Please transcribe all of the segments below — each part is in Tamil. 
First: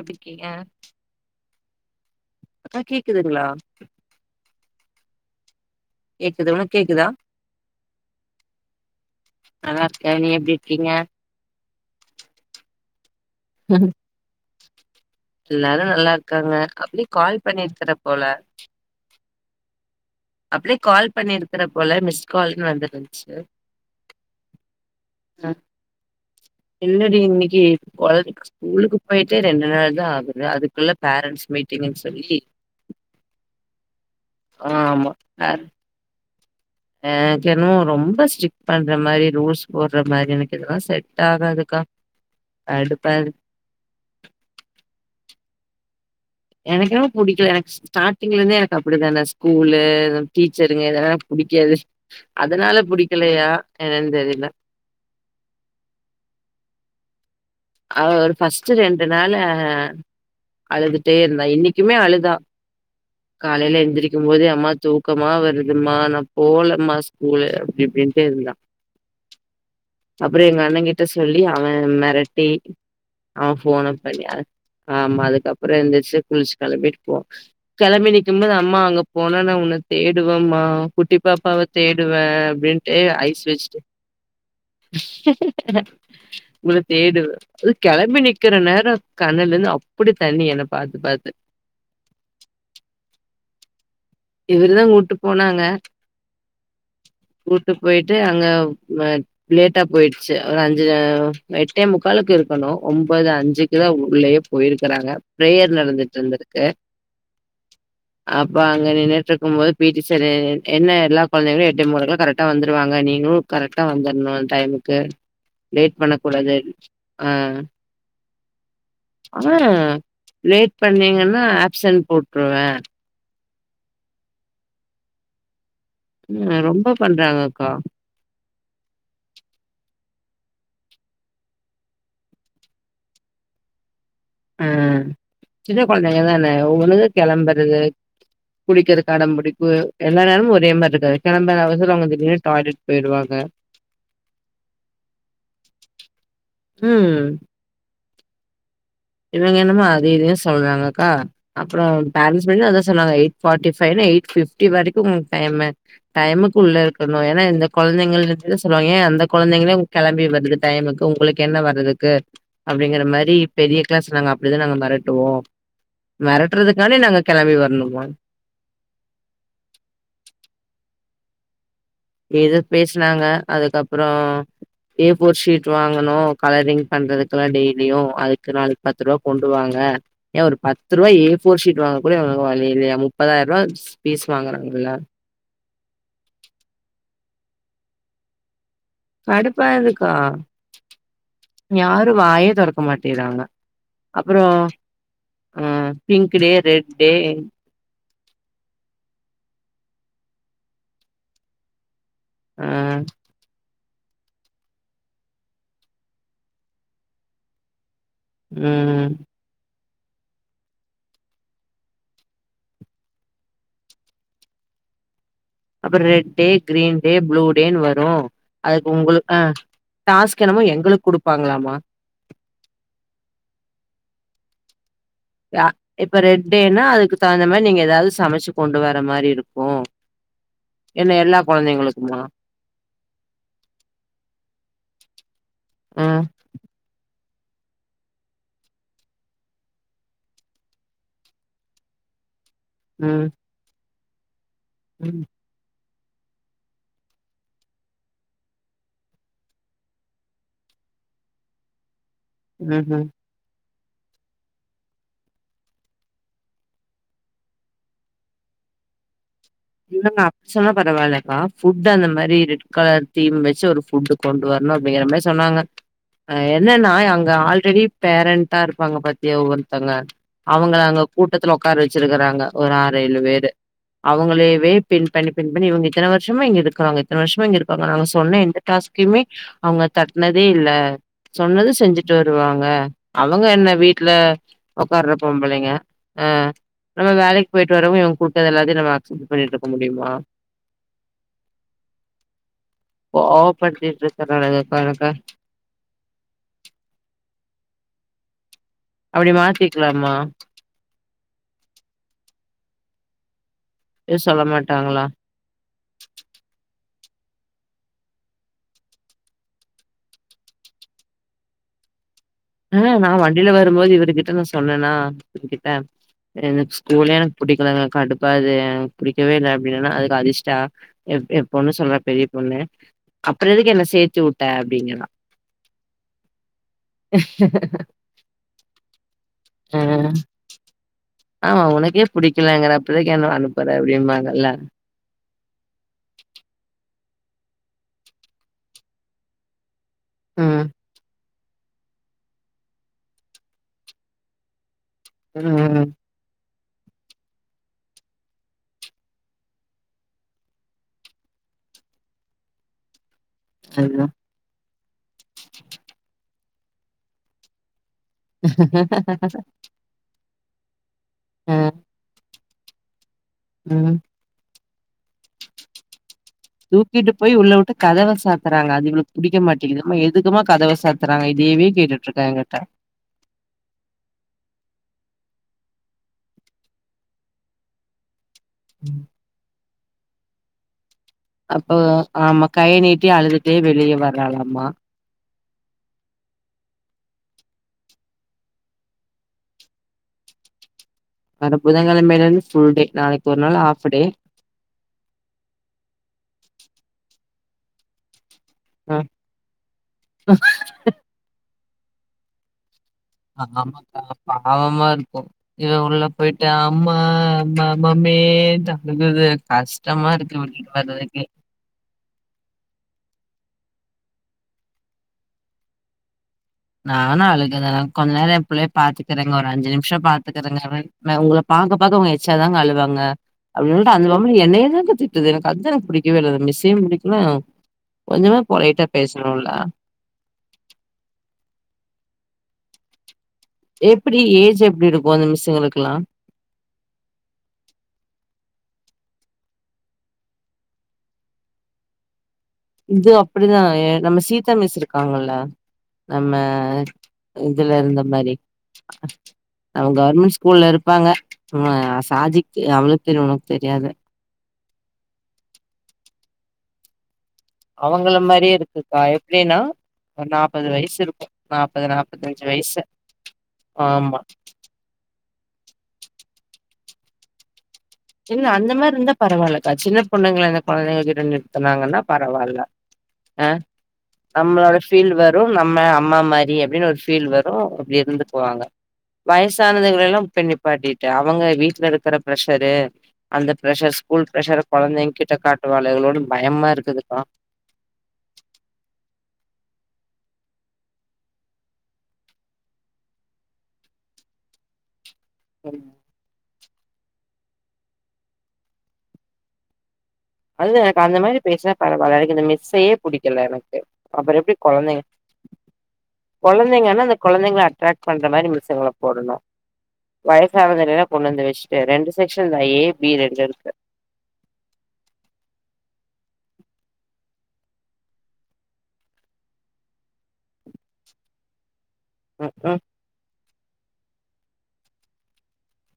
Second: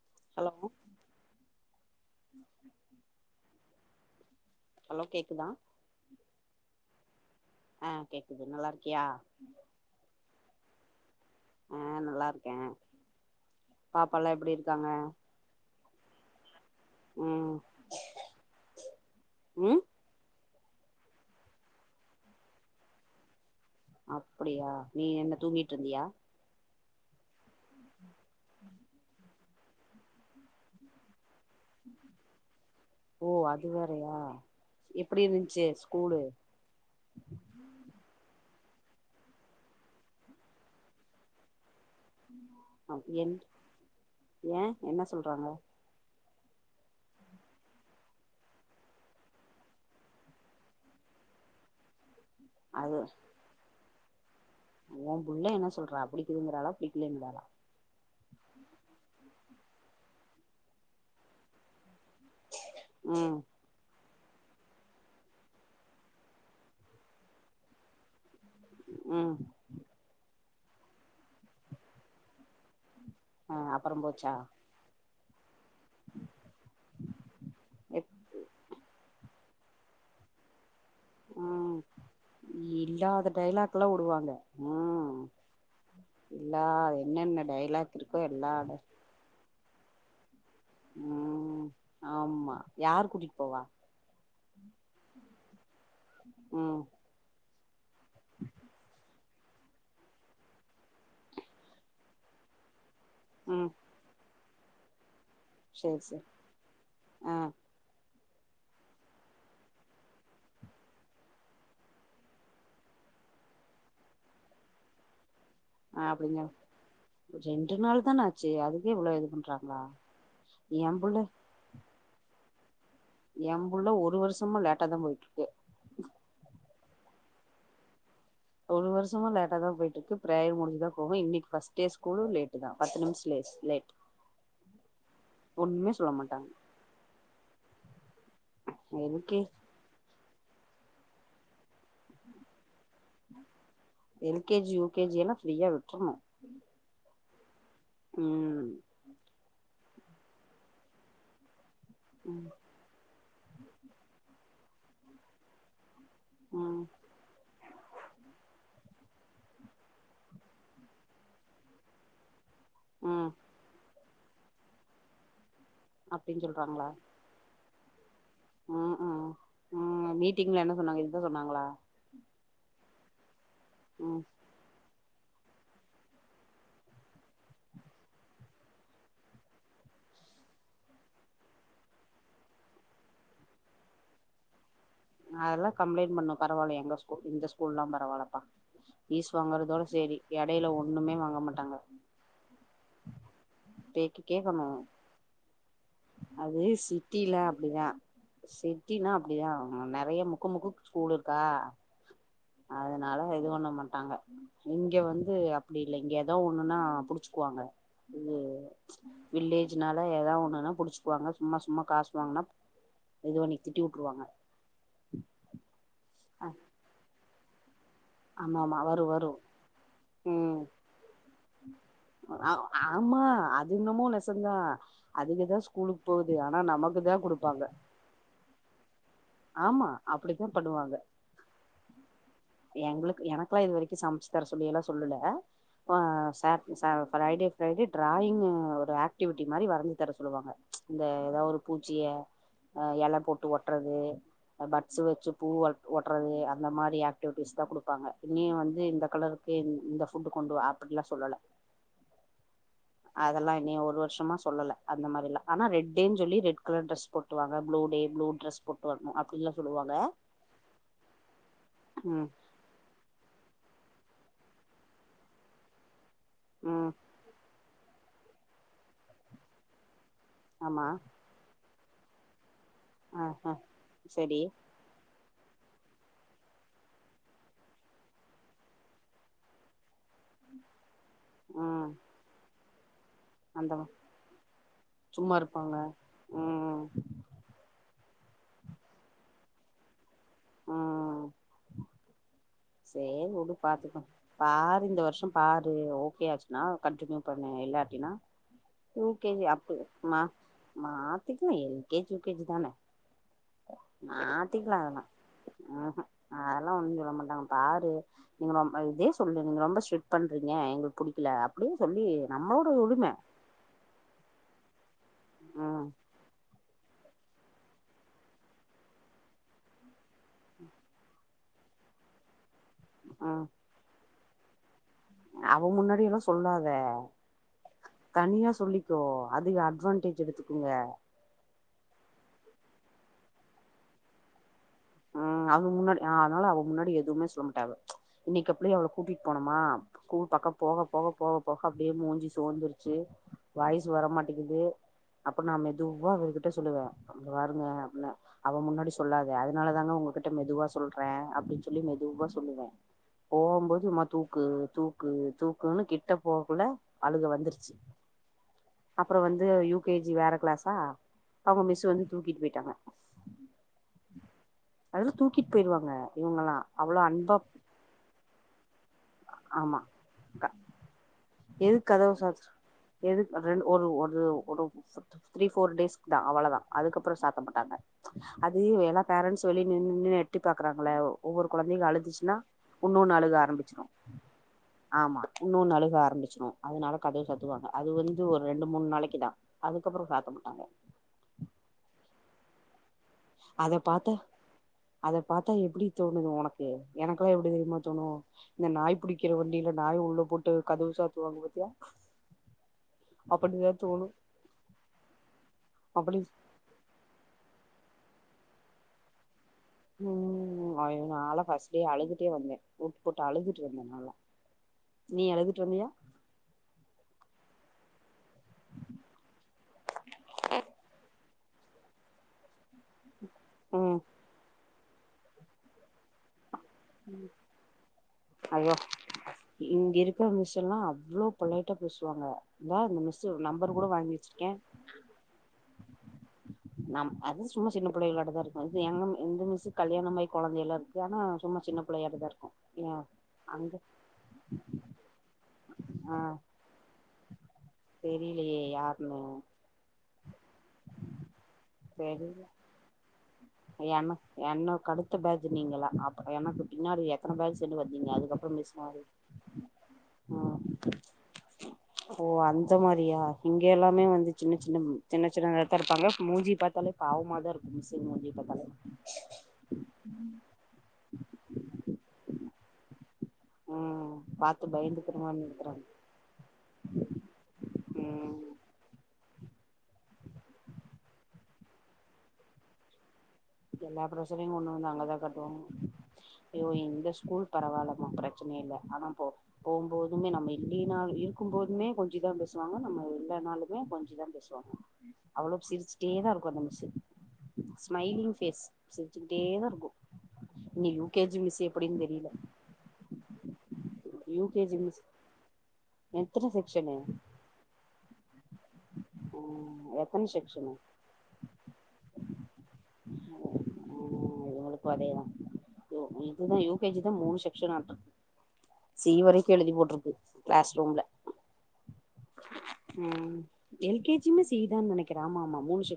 எப்டிருக்கீங்க ஹலோ அக்கா கேக்குதுங்களா ஹலோ கேக்குதா கேக்குது உனக் கேக்குதா ஆ கேக்குது நல்லாருக்கியா நல்லா இருக்கே நீ எப்டி இருக்கீங்க ஆ நல்லாருக்கே பாப்பால்லா எப்டி இருக்காங்க நல்லாருக்காங்க அப்ளி கால் ம் பண்ணிர்க்ற போல ம் அப்டே கால் பண்ணிருக்கற போல மிஸ்ட் கால்ன்னு வந்துருந்துச்சு அப்டியா நீ என்ன தூங்கிட்ருந்தியா இல்லடி இன்னைக்கி கொழந்தைகு ஸ்கூலுக்கு போயிட்டே ரெண்டு நாள் தா ஆகுது அதுக்குள்ள பேரண்ட்ஸ் மீட்டிங்ன்னு சொல்லி ஓ அது வேறையா ஆ ஆம்மா பேர கோ ஏக்கென்மோ ரொம்ப ஸ்ட்ரிக் பண்ற மாரி ரூல்ஸ் போட்ற மாரி எனக்கு இதுல்லா செட் ஆகாதுக்கா கடுப்பா அப்டி இருக்கு என்ன ஏ என்ன சொல்றாங்க எனக்கென்னமோ புடிக்கல எனக் ஸ்டாட்டிங்ல இந்தே எனக்கு அப்டிதான ஸ்கூலு டீச்சருங்க இதெல்லா புடிக்காது அதனால புடிக்கலையா என்னன் தெரில ஓன் புள்ள என்ன சொல்றா புடிக்குதுங்கிறாலா புடிக்கலங்காலா அவ ஒரு பர்ஸ்ட்ட் ரெண்டு நாள் அழுதுட்டே இருந்தா இன்னைக்கு க்குமே அழுதா ம் காலையில எந்திர பக்கும் போோது அம்மா தூக்கமா வருதுமா நான் போலம்மா ஸ்கூல அப்படிப்படின்ட்டு இருந்தா ம் அப்புறம் எங்க அண்ணன் கிட்ட சொல்லி அவன் மிர டி அவ ஆ போன அப்பறம் பண்ணி போச்சா ஆமா அதுக்கு ஆ ரெண்டுடிச்ச குளிச்சு கெளம்பிட்டு போவோ எப் கெளம்பி நிக்கும்போது அம்மா அங்க போன உன தேடுவமா- குட்டி பாப்பாவ ம் தேடுவ அப்படின்ட்டு இல்லாத ஐஸ் வச்சி டைலாக்ல்லா வுடுவாங்க ம் எல்லா உ தேடு என்னென்ன அது டைலாக் கெளம்பி இருக்கோ எல்லா நிக்கிற நேரம் கண்ணல இருந்து அ அப்படி தண்ணி ம் ஆமா யாரு கூட்டிகிட்டு போவா இவருதான் கூட்டி போனாங்க ம் கூட்டுக்கு போயிட்டு அங்க லேட்டா போயிடுச்சு ஒரு அஞ்சு எட்டே முக்காலக்கு இருக்கணும் ஒன்பது ம் அஞ்சுக்கு தான் உள்ளயே போயிருக்கறாங்க பிரேயர் சேரி நடந்துட்டு சேரி இருந்திருக்கு ஆ அப்பா [unintelligible] பி டி சார் என்ன எல்லா குழந்தைகளும் எட்டு முக்கா கரெக்டா வந்துருவாங்க நீங்களும் கரெக்டா வந்துரனும் டைமுக்கு லேட் ஆ அப்டிங்க பண்ணக்கூடாது ஆ ரெண்டு நாள் தான ஆச்சு அதுக்கே இவ்ளோ இது ஆ பண்றாங்களா லேட் என் புள்ள பண்ணீங்கன்னா ஆப்சன்ட் போட்டுருவேன் என்புள்ள ஒரு வருஷமா லேட்டாதான் போயிட்டு இருக்கு இங்க ரொம்ப- பண்றாங்க அக்கா ஒரு வருஷமா லேட்டா தான் போயிட்டு இருக்கு பிரேய முடி்சதான் போங்க இன்னைக்கு பர்ஸ்ட் டே ஸூலும் லேட்டு தான் பத்து நிமிஷம் லே் லேட் ஆ சின்ன ஒண்ணுமே சொல்ல குழந்தைங்க மாட்டாங்க தானே ஒவ்வனக்கு கிளம்பறது குடிக்கது எல் அடம் கே பிடிப்பு எல்ல நேரமும் ஒரே மாதிரி [unintelligible] டாய்லட் எல்கேஜி யூகேஜி எல்லாம் ஃப்ரீயா விட்ரணும். ம் ம் இவங்க என்னமோ அது இதுனு சொல்றாங்கக்கா அப்புறம் பேரண்ட்ஸ் ம் மீட்ல அதான் சொன்னாங்க எயிட் ஃபாட்டிபைல எயிட் பிப்டி வரைக்கும் உங்களுக்கு டைம் டைமுக்கு உள்ள ம் இருக்கணும் ஏன்னா இந்த கொழந்தைக கிட்ட சொல்லுவாங்க என் அந் அந்த கொழந்தைங்களே உம் கெளம்பி வருது டைமுக்கு உங்களுக்கு என்ன வர்றதுக்கு அப்டிங்கற ம் மாரி பெரிய [unintelligible] நாங்க அப்டிதா நாங்க மெரட்டுவோ அப்டின்னு மெரட்டுறதுக்கானே நாங்க கெளம்பி வரணு. ஓன் உம் உம் உம் மீட்டிங்ல என்ன சொன்னாங்க இதுதா சொன்னாங்களா? இது பேசுனாங்க. ம் அதுக்கப்புறம் ஏ போர் ஷீட் வாங்கனும் கலரிங் பண்றதுக்கெல்லா டெய்லியு அதுக்கு நாளைக்கு பத்து ரூவா கொண்டு வாங்க ஏன் ஒரு பத்து ரூவா ஏ போர் ஷீட் வாங்க கூட இவ்ங்களுக்கு வழி இல்லியா? முப்பதாயிரம் ரூவா பீஸ் வாங்குறாங்கல்ல அதெல்லாம் கம்ப்ளைண்ட் பண்ணு பரவால எங்க ஸ்கூல் இந்த ஸ்கூல்லாம் பரவாலப்பா. கடுப்பாதுக்கா ஒண்ணுமே வாங்க மாட்டாங்க யாரும் வாயேதெறக்கமாட்டேறாங்க கேக்கு கேக்கணு அப்றம் அஹ் பிங்கு டே அது ரெட் டே சிட்டில அப்டிதா சிட்டினா அப்டிதா நறைய முக்கு முக்குக் ஸ்கூல் இருக்கா? ஆ அதனால இது ஒண்ணு மன் டாங்க இங்க வந்து அப்டி இல்ல இங்க ஏதோ ஒண்ணுன்னா புடிச்சுக்குவாங்க. உம் னால ஏதா ஒண்ணுன்னா புடிச்சுக்குவாங்க சும்மா சும்மா காசு வாங்குன்னா இதுபண்ணி திட்டி வுட்டுருவாங்க. ம் [inaudible] அப்றோ red day green day blue டேன் வ ஆமா மா வரும் வரும் டாஸ்க் உம் என்னமோ எங்களுக்கு குடுப்பாங்களாமா அவ் ஆமா அது என்னமோ நெ சந்தா யா இப்ப ரெட் டேன்னா தா அதுக்கு தகுந்த குடுப்பாங்க மாரி நீங்க ஏதாவ்து சமைச்சு கொண்டு வர மாரி இருக்கு ஆமா அப்டித்தா பண்ணுவாங்க. என்ன எல்லா கொழந்தைங்களுக்குமா எங்களுக்கு எனக்கெல்லா இது வரைக்கும் சமைச்சு தர சொல்லி எல்லாம் சொல்லுல ம் ஆஹ் [inaudible] ஃப்ரைடே ஃப்ரைடே டிராயிங் ஒரு ஆக்டிவிட்டி மாரி வரஞ்சு தர சொல்லுவாங்க இந்த ஏதாவ்து ஒரு பூச்சிய ஆஹ் எல ம் போட்டு ஒட்டுறது பட்ஸ் ம் வச்சு பூவல் ஓட்டுறது அந்த மாரி ஆக்டிவிட்டிஸ் தா குடுப்பாங்க இங்கியும் வந்து இந்த கலருக்கு இ இந்த ஃபுட்டு் கொண்டு அப்டிலாம் சொல்லல ம்ஹ்ம் அதெல்லா இன்னைய ஓர் ஒரு வர்ஷமா சொல்லல அந்த மாரில்லா ஆன ரெட் டேன்னு சொல்லி ரெட் கலர் டிரஸ் போட்டுவாங்க blue day blue dress boat [unintelligible] நா அப்படிச்சொன்ன பரவாயில்லைக்கா பிவூட் அந்த ம் மாரி ரெட் கலர் தீம் வெச்சு ஒரு ஃப்வூட் கொண்டு வரணு அப்டிங்கிற மாரி சொன்னாங்க அஹ என்னன்னா ம் அங்க ஆல்ரெடி பேரண்டா இருப்பாங்க பாத்திய ஒவ்வருத்தங்க அவங்க ஆமா அங்க கூட்டத்துல உக்கார் வச்சிருக்கறாங்க ஒரு ஆற ஏழு ஆ பேரு ஆ செரி அவங்களே பின் பண்ணி பின் பண்ணி இவங்க இத்தனை வருஷமா இங்க இருக்கிறாங்க இத்தன வருஷமா இங்க இருக்காங்க நாங்க சொன்ன எந்த டாஸ்குமே அவங்க தட்டனதே இல்ல சொன்னது ம் செஞ்சுட்டு வருவாங்க அவங்க என்ன அந்த வீட்டுல உட்கார்ற சும்மா பொம்பளைங்க இருப்பாங்க ஆஹ் ம் நம்ம வேலைக்கு போயிட்டு வரறவங் இவ் கூட்டத எல்லாதையு நம அசிஸ் பண்ணிடுருக்க முடியுமா ஆஹ் சேரி விடு பாத்துக்கோ கோவப்படுத்திட்டு பாரு இந்த இருக்கறனாலக்கா வருஷோ பாரு ஓகேயாச்சுன்னா கண்டினியூ பண்ணு இல்லா அப்டினா அப்டி யுகேஜி அப்பு மாத்திக்கலாமா மா மாத்திக்கலா எல்கேஜி யுகேஜி தான எது சொல்ல மாத்திக்கலா மாட்டாங்களா அதெல்லா ஹும் ஹும் அதெல்லா ஒண்ணு சொல்ல மா நாம் பாரு நீங்க ரொம்ப இதே சொல்லு நீங்க ரொம்ப ஸ்ட்ரிக்ட் பண்றீங்க எங்களுக்கு புடிக்கல அப்டியே சொல்லி நம்மளோட ஆஹ் உரிம நான் வண்டியில வரும்போது இவருகிட்ட நா சொ சொன்னேன்னா கிட்ட ம் எனக்கு ஸ்கூல்லே எனக்கு புடிக்கலங்க கண்டுப்பாது புடிக்கவே இல்ல அப்டின்னனா அதுக்கு அதிர்ஷ்டா எ பொண்ணு சொல்ற பெரிய பொண்ணு ம் அப்பறோ எதுக்கு என்ன சேத்தி வுட் டா அப்டிங்கற அவ முன்னாடி எல்லா சொல்லாத தனியா சொல்லிக்கோ அதுக ஆ அட்வான்டேஜ் எடுத்துக்கங்க ஆமா உனக்கே புடிக்கலாங்கன்ற அப்ப எதுக்கு என்ன அனுப்புற அப்டிமாங்கல்ல உஹம் அவங்கக்கு முன்னாடி் அதனால அவ முன்னாடி எதுவுமே சொல்ல மாட்டாவ இன்னைக்கி அப்டியே அவள கூட்டிட்டு போனோமா ஸ்கூல் பக்கம் ம் போக போக போக போக அப்டியே மூஞ்சி சோந்துருச்சு வாய்ஸ் வரமாட்டேக்குது அப்பறோ நாம ம் மெதுவா அவ ட்ட சொல்லுவ பாருங்க [unintelligible] அவ முன்னாடி சொல்லாது அத அதனால தாங்க உங்ககிட்ட மெதுவா சொல்றே அப்டின்னு சொல்லி மெதுவா சொல்லுவ போகும்போது ம்மா அதுதா தூக்கு தூக்கு தூக்குன்னு கிட்ட போகுல அழுக வந்துருச்சு அப்புறம் வந்து யூகேஜி வேற கிளாசா அவ ம் மிஸ்சு வந்து தூக்கிட்டு போயிட்டு க்கா ம் அதெல்லா தூக்கிட்டு போயிருவாங்க இவங்கல்லா அவ்ளோ தூக்கிட்டு போய் அன்பா உள்ள வுட்டு கதவ சாத்துறாங்க அது இவளுக் புடிக்க ஆமா மாட்டேங்குதும்மா எதுக்குமா க கதவை சாத்தறாங்க எதுக்கு கதவு சாத்த எது ரெ ஒரு ஒரு ஒரு த்ரீ, ஃபோர் டேஸ்க்குதா அவ்வளதா அதுக்கப்பறோ சாத்த மாட்டாங்க அது எல்லா பேரன்ட்ஸ் சொல்லி நின்னு எட்டி பாக்குறாங்கள ஒவ்வொரு அப்ப கொழந்தைங்க அழுதுச்சுன்னா ஆமா கை நீட்டி உன்னொன்னு அழுக அழுதுட்டே வெளியே வர்றாங்கலாமா இன்னொன்னு அழுக ஆரம்பி ச்சிரு அதனால கதவு சாத்துவாங்க அது வந்து ஒரு ரெண்டு மூணு நாளைக்கிதா அதுக்கப்பறோ சாத்த மாட்டாங்க வர புதன்கொழமைலருந்து ஃபுல் டே நாளைக்கு ஒரு நாள் அத ஆஃப் டே பாத்தா அத பாத்தா எப்டி தோணுது உனக்கு, எனக் அப்ப எப்டி தெரியுமா தோணு இந்த நாய் புடிக்கிற வண்டில நாய உள்ள போட்டு கதவு சாத்துவாங்க பாத்தியா ஆ அப்படிதா ஆமாக்கா தோணு பாவமா இருக்கு, இவ உள்ள அப்படி போயிட்டு அம்மா அம்மா மம்மினு அழுகுது கஷ்டமா இருக்கு இவங்களுக்கு வர்றதுக்கே ட்டே வந்தே வுட்டு போட்டு அழுதுட்டு வந்தே நல்லா, நீ அழுதுட்டு வந்தியா? நா வேணா அழுகல கொஞ்ச நேர எம்புள்ளய பாத்துக்கிறங்க ஒரு அஞ்சு நிமிஷம் பாத்துக்கறங்க உங்கள பாக்க பாக்க அவுங்க எச்சாதாங்க அழுவாங் க அப்டி சொல்லிட்டு ம் அந்த பொம்பள என்னையதாங்க திட்டுது எனக்கு அதா எனக்கு பிடிக்கவே இல்ல அந்த மிஸ் புடிக்கல கொஞ்சமாது ஐயோ பொளைட்டா பேசணுல்ல இங்க இருக்கிற மிஸ் எல்லா அவ்ளோ பொலைட்டா பேசுவாங்க இதா அந்த மிஸ் எப்படி ஏஜ் எப்படி இருக்கு அந்த மிஸ்ஸுங்களுக்கெல்லா நம் அது சும்மா சின்ன பிள்ளைகளாட்டதா இருக்கு இது எங்க எங்க மிஸ் கல்யாணமாயி கொழந்தை எல்லா இருக்குது ஆனா சும்மா சின்ன பிள்ளையாட்டதா இருக்கு ஏ இது அப்படிதா அங்க நம்ம சீதா மிஸ் இருக்காங்ல்ல ஆ நம்ம இதுல இருந்த மாரி தெரிலையே யாருன்னு அவங் கவர்மெண்ட் ஸ்கூல்ல இருப் பாங்க நம்ம சாஜிக்கு அவுளுக்கு தெரியு உனக்கு தெரியாது எனக் என்னொ கடுத்த பேஜ்ஜு நீங்களா அப் எனக்குப்பின்னாடிய வேல் செஞ்சி வந்திங்க அவங்கள மாரியே அதுக்கப்ரமிஸ் இருக்குக்கா அது எப்டின்னா ஒரு அ நாப்பது வயசு இருக்கு நாப்பது ஓ நாப்பத்தஞ்சு அந்த வயசு மாரியா இங்க எல்லாமே ஆமா வந்து சின்ன சின்ன சின்ன சின்னதாத்தா இருப்பாங்க மூஞ்சிப்பாத்தாலே பாவ்மாதாருக்கு மிசு கின்னு அந்த மார் ருந்தா பரவால்லக்கா சின்னப்பொண்ணுங்ல அந்த கொழந்தங்க கிட்ட நிறுத்தனாங்கன்னா பரவால்ல ஆஹ் ம் பாத்து நம்ளோட ஃபீல் பயந்துக்கிறமான்னு வரும் நம்ம இருக்குறாங்க அம்மா மாரி அப்டின்னு ஒரு ஃபீல் வரூ அப்டி ம் இருந்துக்வாங்க வய்ஸ் சானதுங்களைல்லாம் பெண்ணிப்பாட்டிட்டு அவங்க வீட்லருக்கிற ப்ரஷரு எல்லா ப்ரஷரையும் கொண்டு வந்து கொழந்தைங்க அங்கதான் கிட்ட கட்டுவாங் காட்டுவாளுகளோன்னு பயமா ஐயோ இந்த இருக்குதுக்கா ஸ்கூல் பரவால்லமா பிரச்சனை இல்ல ஆனா போ போம்போதுமே நம்ம இல்லிய்னாவ் இருக்கும்போதுமே கொஞ்சிதா பேசுவாங்க நம்ம இல்ல நாளுமே கொஞ்சிதா பேசுவாங்க அவ்ளவ் ம். சிரிச்சிட்டே தான் இருக்கு அந்த மி ஸ்மைலிங் பேஸ் சிரிச்சிகிட்டேதாருக்கு அதுதா எனக்கு அந்த மாரி பேசுனா பரவால தெரில எனக் இந்த மிஸ்ஸையே புடிக்கல எனக்கு யூ அப்பறெப்டி கே ஜி மிஸ் கொழந்தைங்க எத்தன செக்ஷனு கொழந்தைங்கனா அந்த கொழந்தைங்க ட்ராக் பண்ற மாரி செவல போடணு ம் எத்தன செக்ஷனு வயசானகைலா கொண்டந்து வஸ்ட்டு ரெண்டு செக்ஷன் தாயி பி ரெண்டுருக்கு யோ இதுதா யுகேஜி தா மூணு செக்ஷன் ஆட்டு சி வரைக்கு எழுதி போட்ருக்கு கிளாஸ் ரூம்ல ம் ம் உம் எல் கே ஜி யுமே சி தான் நெனைக்கிறே ஆமா ஆமா மூணு ஷெ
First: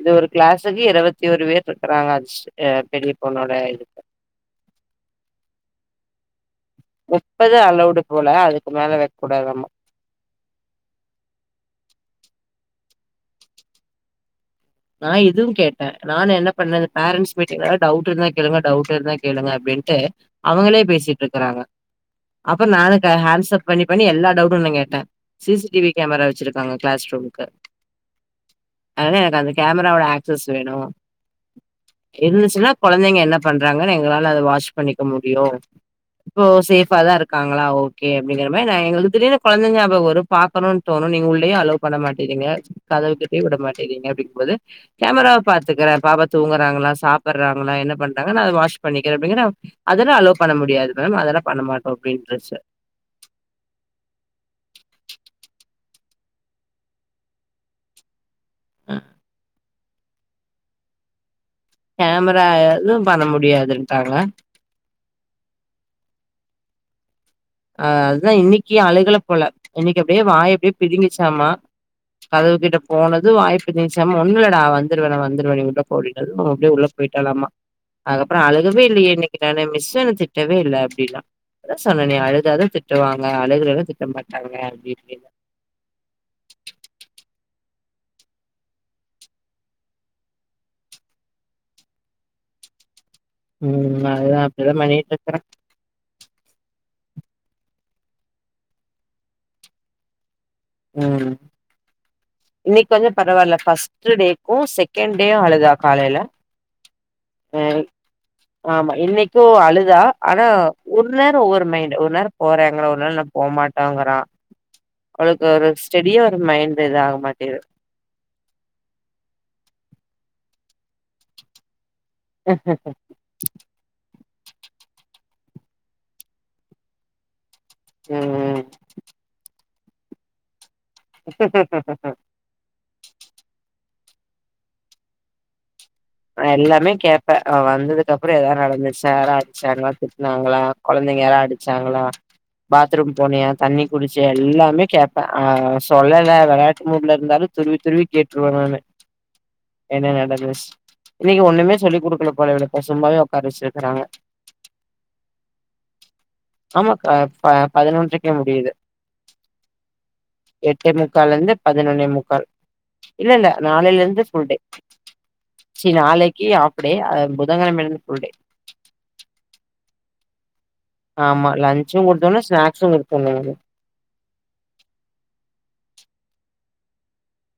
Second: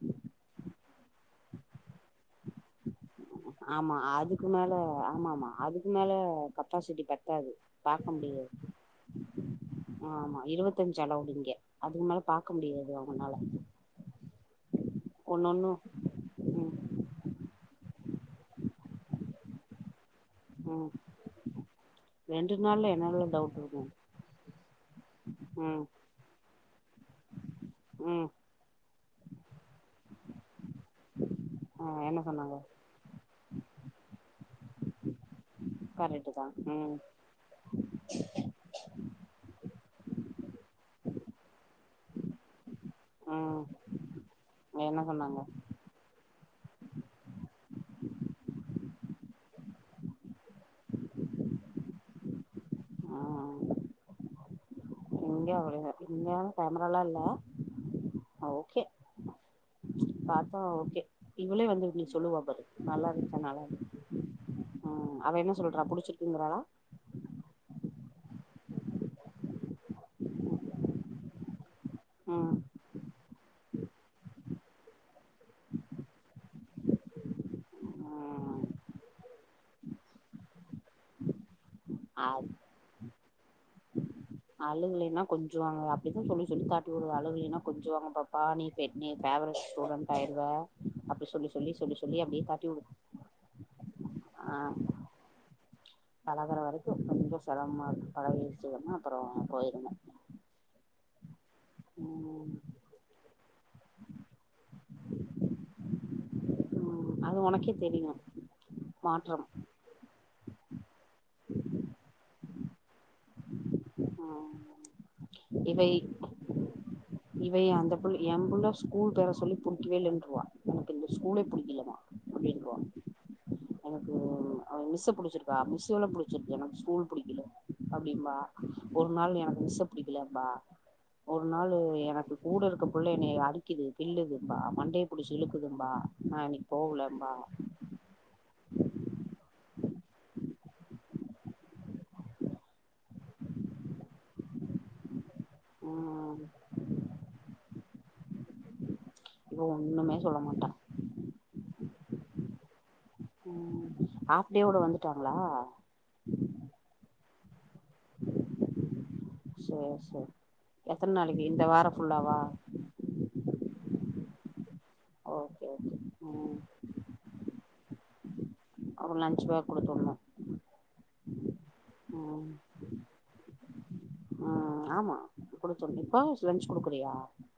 இது ஒரு கிளாஸுக்கு இருபத்தி ஒரு பேர் இருக்குறாங்க அச் அ பெரிய பொண்ணோட ஆமா இதுக் அதுக்கு மேல ஆமா ஆமா அதுக்கு மேல கப்பாசிட்டி பத்தாது அலவுடு பாக்க போல முடியாது அதுக்கு மேல வைக்க கூடாதாமா ஆமா இருபத்தஞ்சு அளவ்டிங்க அதுக் மேல பாக்க முடியாது அவனால நா இதுவு கேட்டே நான் என்ன பண்ணது பேரன்ட்ஸ் மீட்டிங்ல டவுட் ட் இர்ந்தா கேளுங்க டவ்ட் இர்ந்தா கேளுங்க அப்டின்ட்டு அவங்களே ம் பேசிட் இருக்கறாங்க ரெண்டு அப்புற நாள்ல நானு கெ என்னல்லா ஹேண்ட்ஸ் டவுட் அப் இருக்கு பண்ணி பண்ணி எல்லா டவுட்டுன்னு கேட்ட ம் சிசிடிவி கேமரா வச்சிருக்காங்க கிளாஸ் ரூம்க்கு ம் அர்ன ஆகாது கேமராவோட ஆக்சஸ் வேணு ஆ என்ன சொன்னாங்க இருந்துச்சுன்னா கொழந்தைங்க என்ன பண்றாங்கனு எங்களால அத வாட்ச் பண்ணிக்க முடியு கரெக்ட்டு இப்போ தா ம் சேஃபா தா இருக்காங்களா ஓகே அப்டிங்கிற மாரி நான் எங்களுக்கு திடீனு குழந்தைங்க நாபகம் வரும் பாக்கணுன் தோணும் நீங்க உள்ளயு அலோ பண்ண மாட் செரிங்க கதவு கிட்டயு விட ம் மாட்டேறீங்க அப்டி போது என்ன கேமரா சொன்னாங்க பாத்துக்கறேன் பாப்பா தூங்கறாங்களா சாப்புட்றாங்களா என்ன பண்றாங்கனது வாஷ் பண்ணிக்கிறே அப்படிங்கடா அதெல்லாம் அலோ பண்ண முடியாது மேம் அதெல்லாம் பண்ணமாட்டோம் அப்படின்றுச்சு ஆஹ் இங்க அவளுக இங்க கேமரால்லாம்ல்ல ஓகே பாத்தா ஓகே இவளே வந்து நீ கேமரா சொல்லுவாப்பரு எதுவும் நல்லா பண்ண இருச்சா நல்லா இரு முடியாதுன்ட்டாங்க ஹம் அவ என்ன சொல்றா புடிச்சிருக்கங்கிறாளா அஹ் அதுதான் இன்னைக்கு அழுகளை போல இன்னைக்கு அப்படியே வாய் அப்படியே பிதுங்கிங்கிச்சாமா கதவு ம் கிட்ட போனது அதுவும் வாய்ப்பு தீச்சாம ஒண்ணுலடா வந்துடுவேனா வந்துருவவேனு உள்ள போ அப்பிடின்னதும் அப்படியே உள்ள போயிட்டாலாமா அதுக்கப்புறம் ம் அளுகவே இல்லையே இன்னைக்கு நானு மிஸ் என்ன திட்டவே இல்ல அப்டின்னா தா சொன்னனே அ திட்டுவாங்க அலுகலனா திட்ட மாட் அலுகலனா கொஞ்சுவாங்க அப்டித்தான் சொல்லி சொல்லி தாட்டி விடுவா அலுகலனா கொஞ்சவாங்க பாப்பா நீ ஃபே பேவரட் ஸ்டூடெட் ஆயிருவ அப்டி சொல்லி சொல்லி சொல்லி சொல்லி அப்டியே தாட்டிவுடு உம் அதுதான் அப்டிதான் பண்ணிட்டு இருக்கறேன் கொஞ்சம் சிரமமா இருக்கு பழகிச்சினா அப்புறம் போயிருங்க உம் ம் இன்னைக்கு கொஞ்சம் பரவாயில்ல ஃபர்ஸ்ட் டேக்கும் செ கெண்டே அழுதா காலையில ம் அது ஹ உனக்கே தெரியு ஆமா மாற்றம் இன்னைக்கும் அழுதா ஆனா ஒருன்னேர ஒவ்வொரு மைண்ட் ஒருன்னேர போற அதனால நா போ மாட்டேங்கிறான் ம் இவை இவ அந்த புள்ள வ நமக்கு இந்த ஸ்கூலே புடிக்கலமா [unintelligible] ம் ஆ மிஸ்ச புடிச்சிருக்கா மிஸ் லா புடிச்சிருக்க எனக்கு ஸ்கூல் புடிக்கல அப்படிம்பா ஒரு நாள் எனக்கு மிஸ்ச புடிக்கலம்பா ஒரு நாளு ம் எனக்கு கூட இருக்க புள்ள என்னைய அடிக்கிது கில்லுதும்பா மண்டையை புடிச்சி இலுக்குதும்பா எல்லாமே கேப்பேன் அவ வந்ததுக்கு அப்புறம் ஏதாவது நடந்துச்ச ஆரச்சாங்க திட்னாங்களா குழந்தைங்க யாராம் அடிச்சாங்களா பாத்ரூம் போனியா தண்ணி குடிச்சியா எல்லாமே கேப் ஆ சொல்லல ம் விளையாட்டு மூட்ல இருந்தாலும் துருவி துருவி கேட் [unintelligible] இவ ஒண்ணுமே சொல்ல மாட்டா ஒன்னுமே சொல்லி குடுக்கல போல [unintelligible] சும்மாவே உட்கார ம் வச்சிருக்கறாங்க ஹாஃப் டேவோட வந்துட்டாங்களா ஆமாக்கா ப பதினொன்ரைக்கே முடிது சேர் சேர் எட்டே எத்தன நாளைக்கு முக்கால்லிருந்து இந்த வாரோ பதினொன்னே ஃபுல்லாவா முக்கால் இல்ல இல்ல நாளில இருந்து ஃபுல்டே ஓகே சி ஓகே நாளைக்கு ம் ஆஃப்டே அ புதங்கெழமைலிருந்து ஃபுல்டே அப்ப லன்ச் பேக் குடுத்து ஆமா லஞ் உம் ஹா ஆமா குடுத்துவிடனு இப்ப லஞ்ச் குடுக்கறயா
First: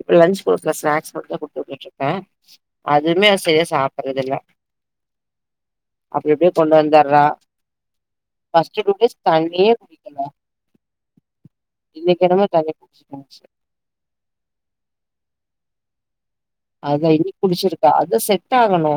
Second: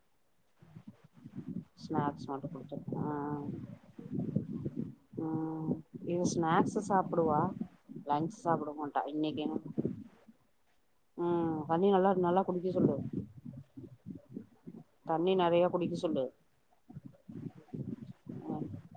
இப்ப லஞ்ச் குடுக்கல சிநேக்ஸ் மட்டுந்தா குடுத்து விட்டுட்டு இருக்க ஸ்நாக்ஸ் மட்டு குடுத்துரு ஆ அதுவுமே செர்யா சாப்பிடறதில்ல ம் இவ அப் அப்டியே கொண்டு ஸ்நாக்ஸ் வந்தர்றா சாப்டுவா லன்ச் சாப்ட பஸ்ட்டு மாட்டா குரூப் ஏஸ்ட் தண்ணியே குடிக்கல உம் இன்னிக்கேட்டானா தண்ணி [unintelligible] தண்ணி நெறயா குடிக்க சொல்லு அதா இனி குடிச்சிருக்கா அதா ஆ செட் ஆகணு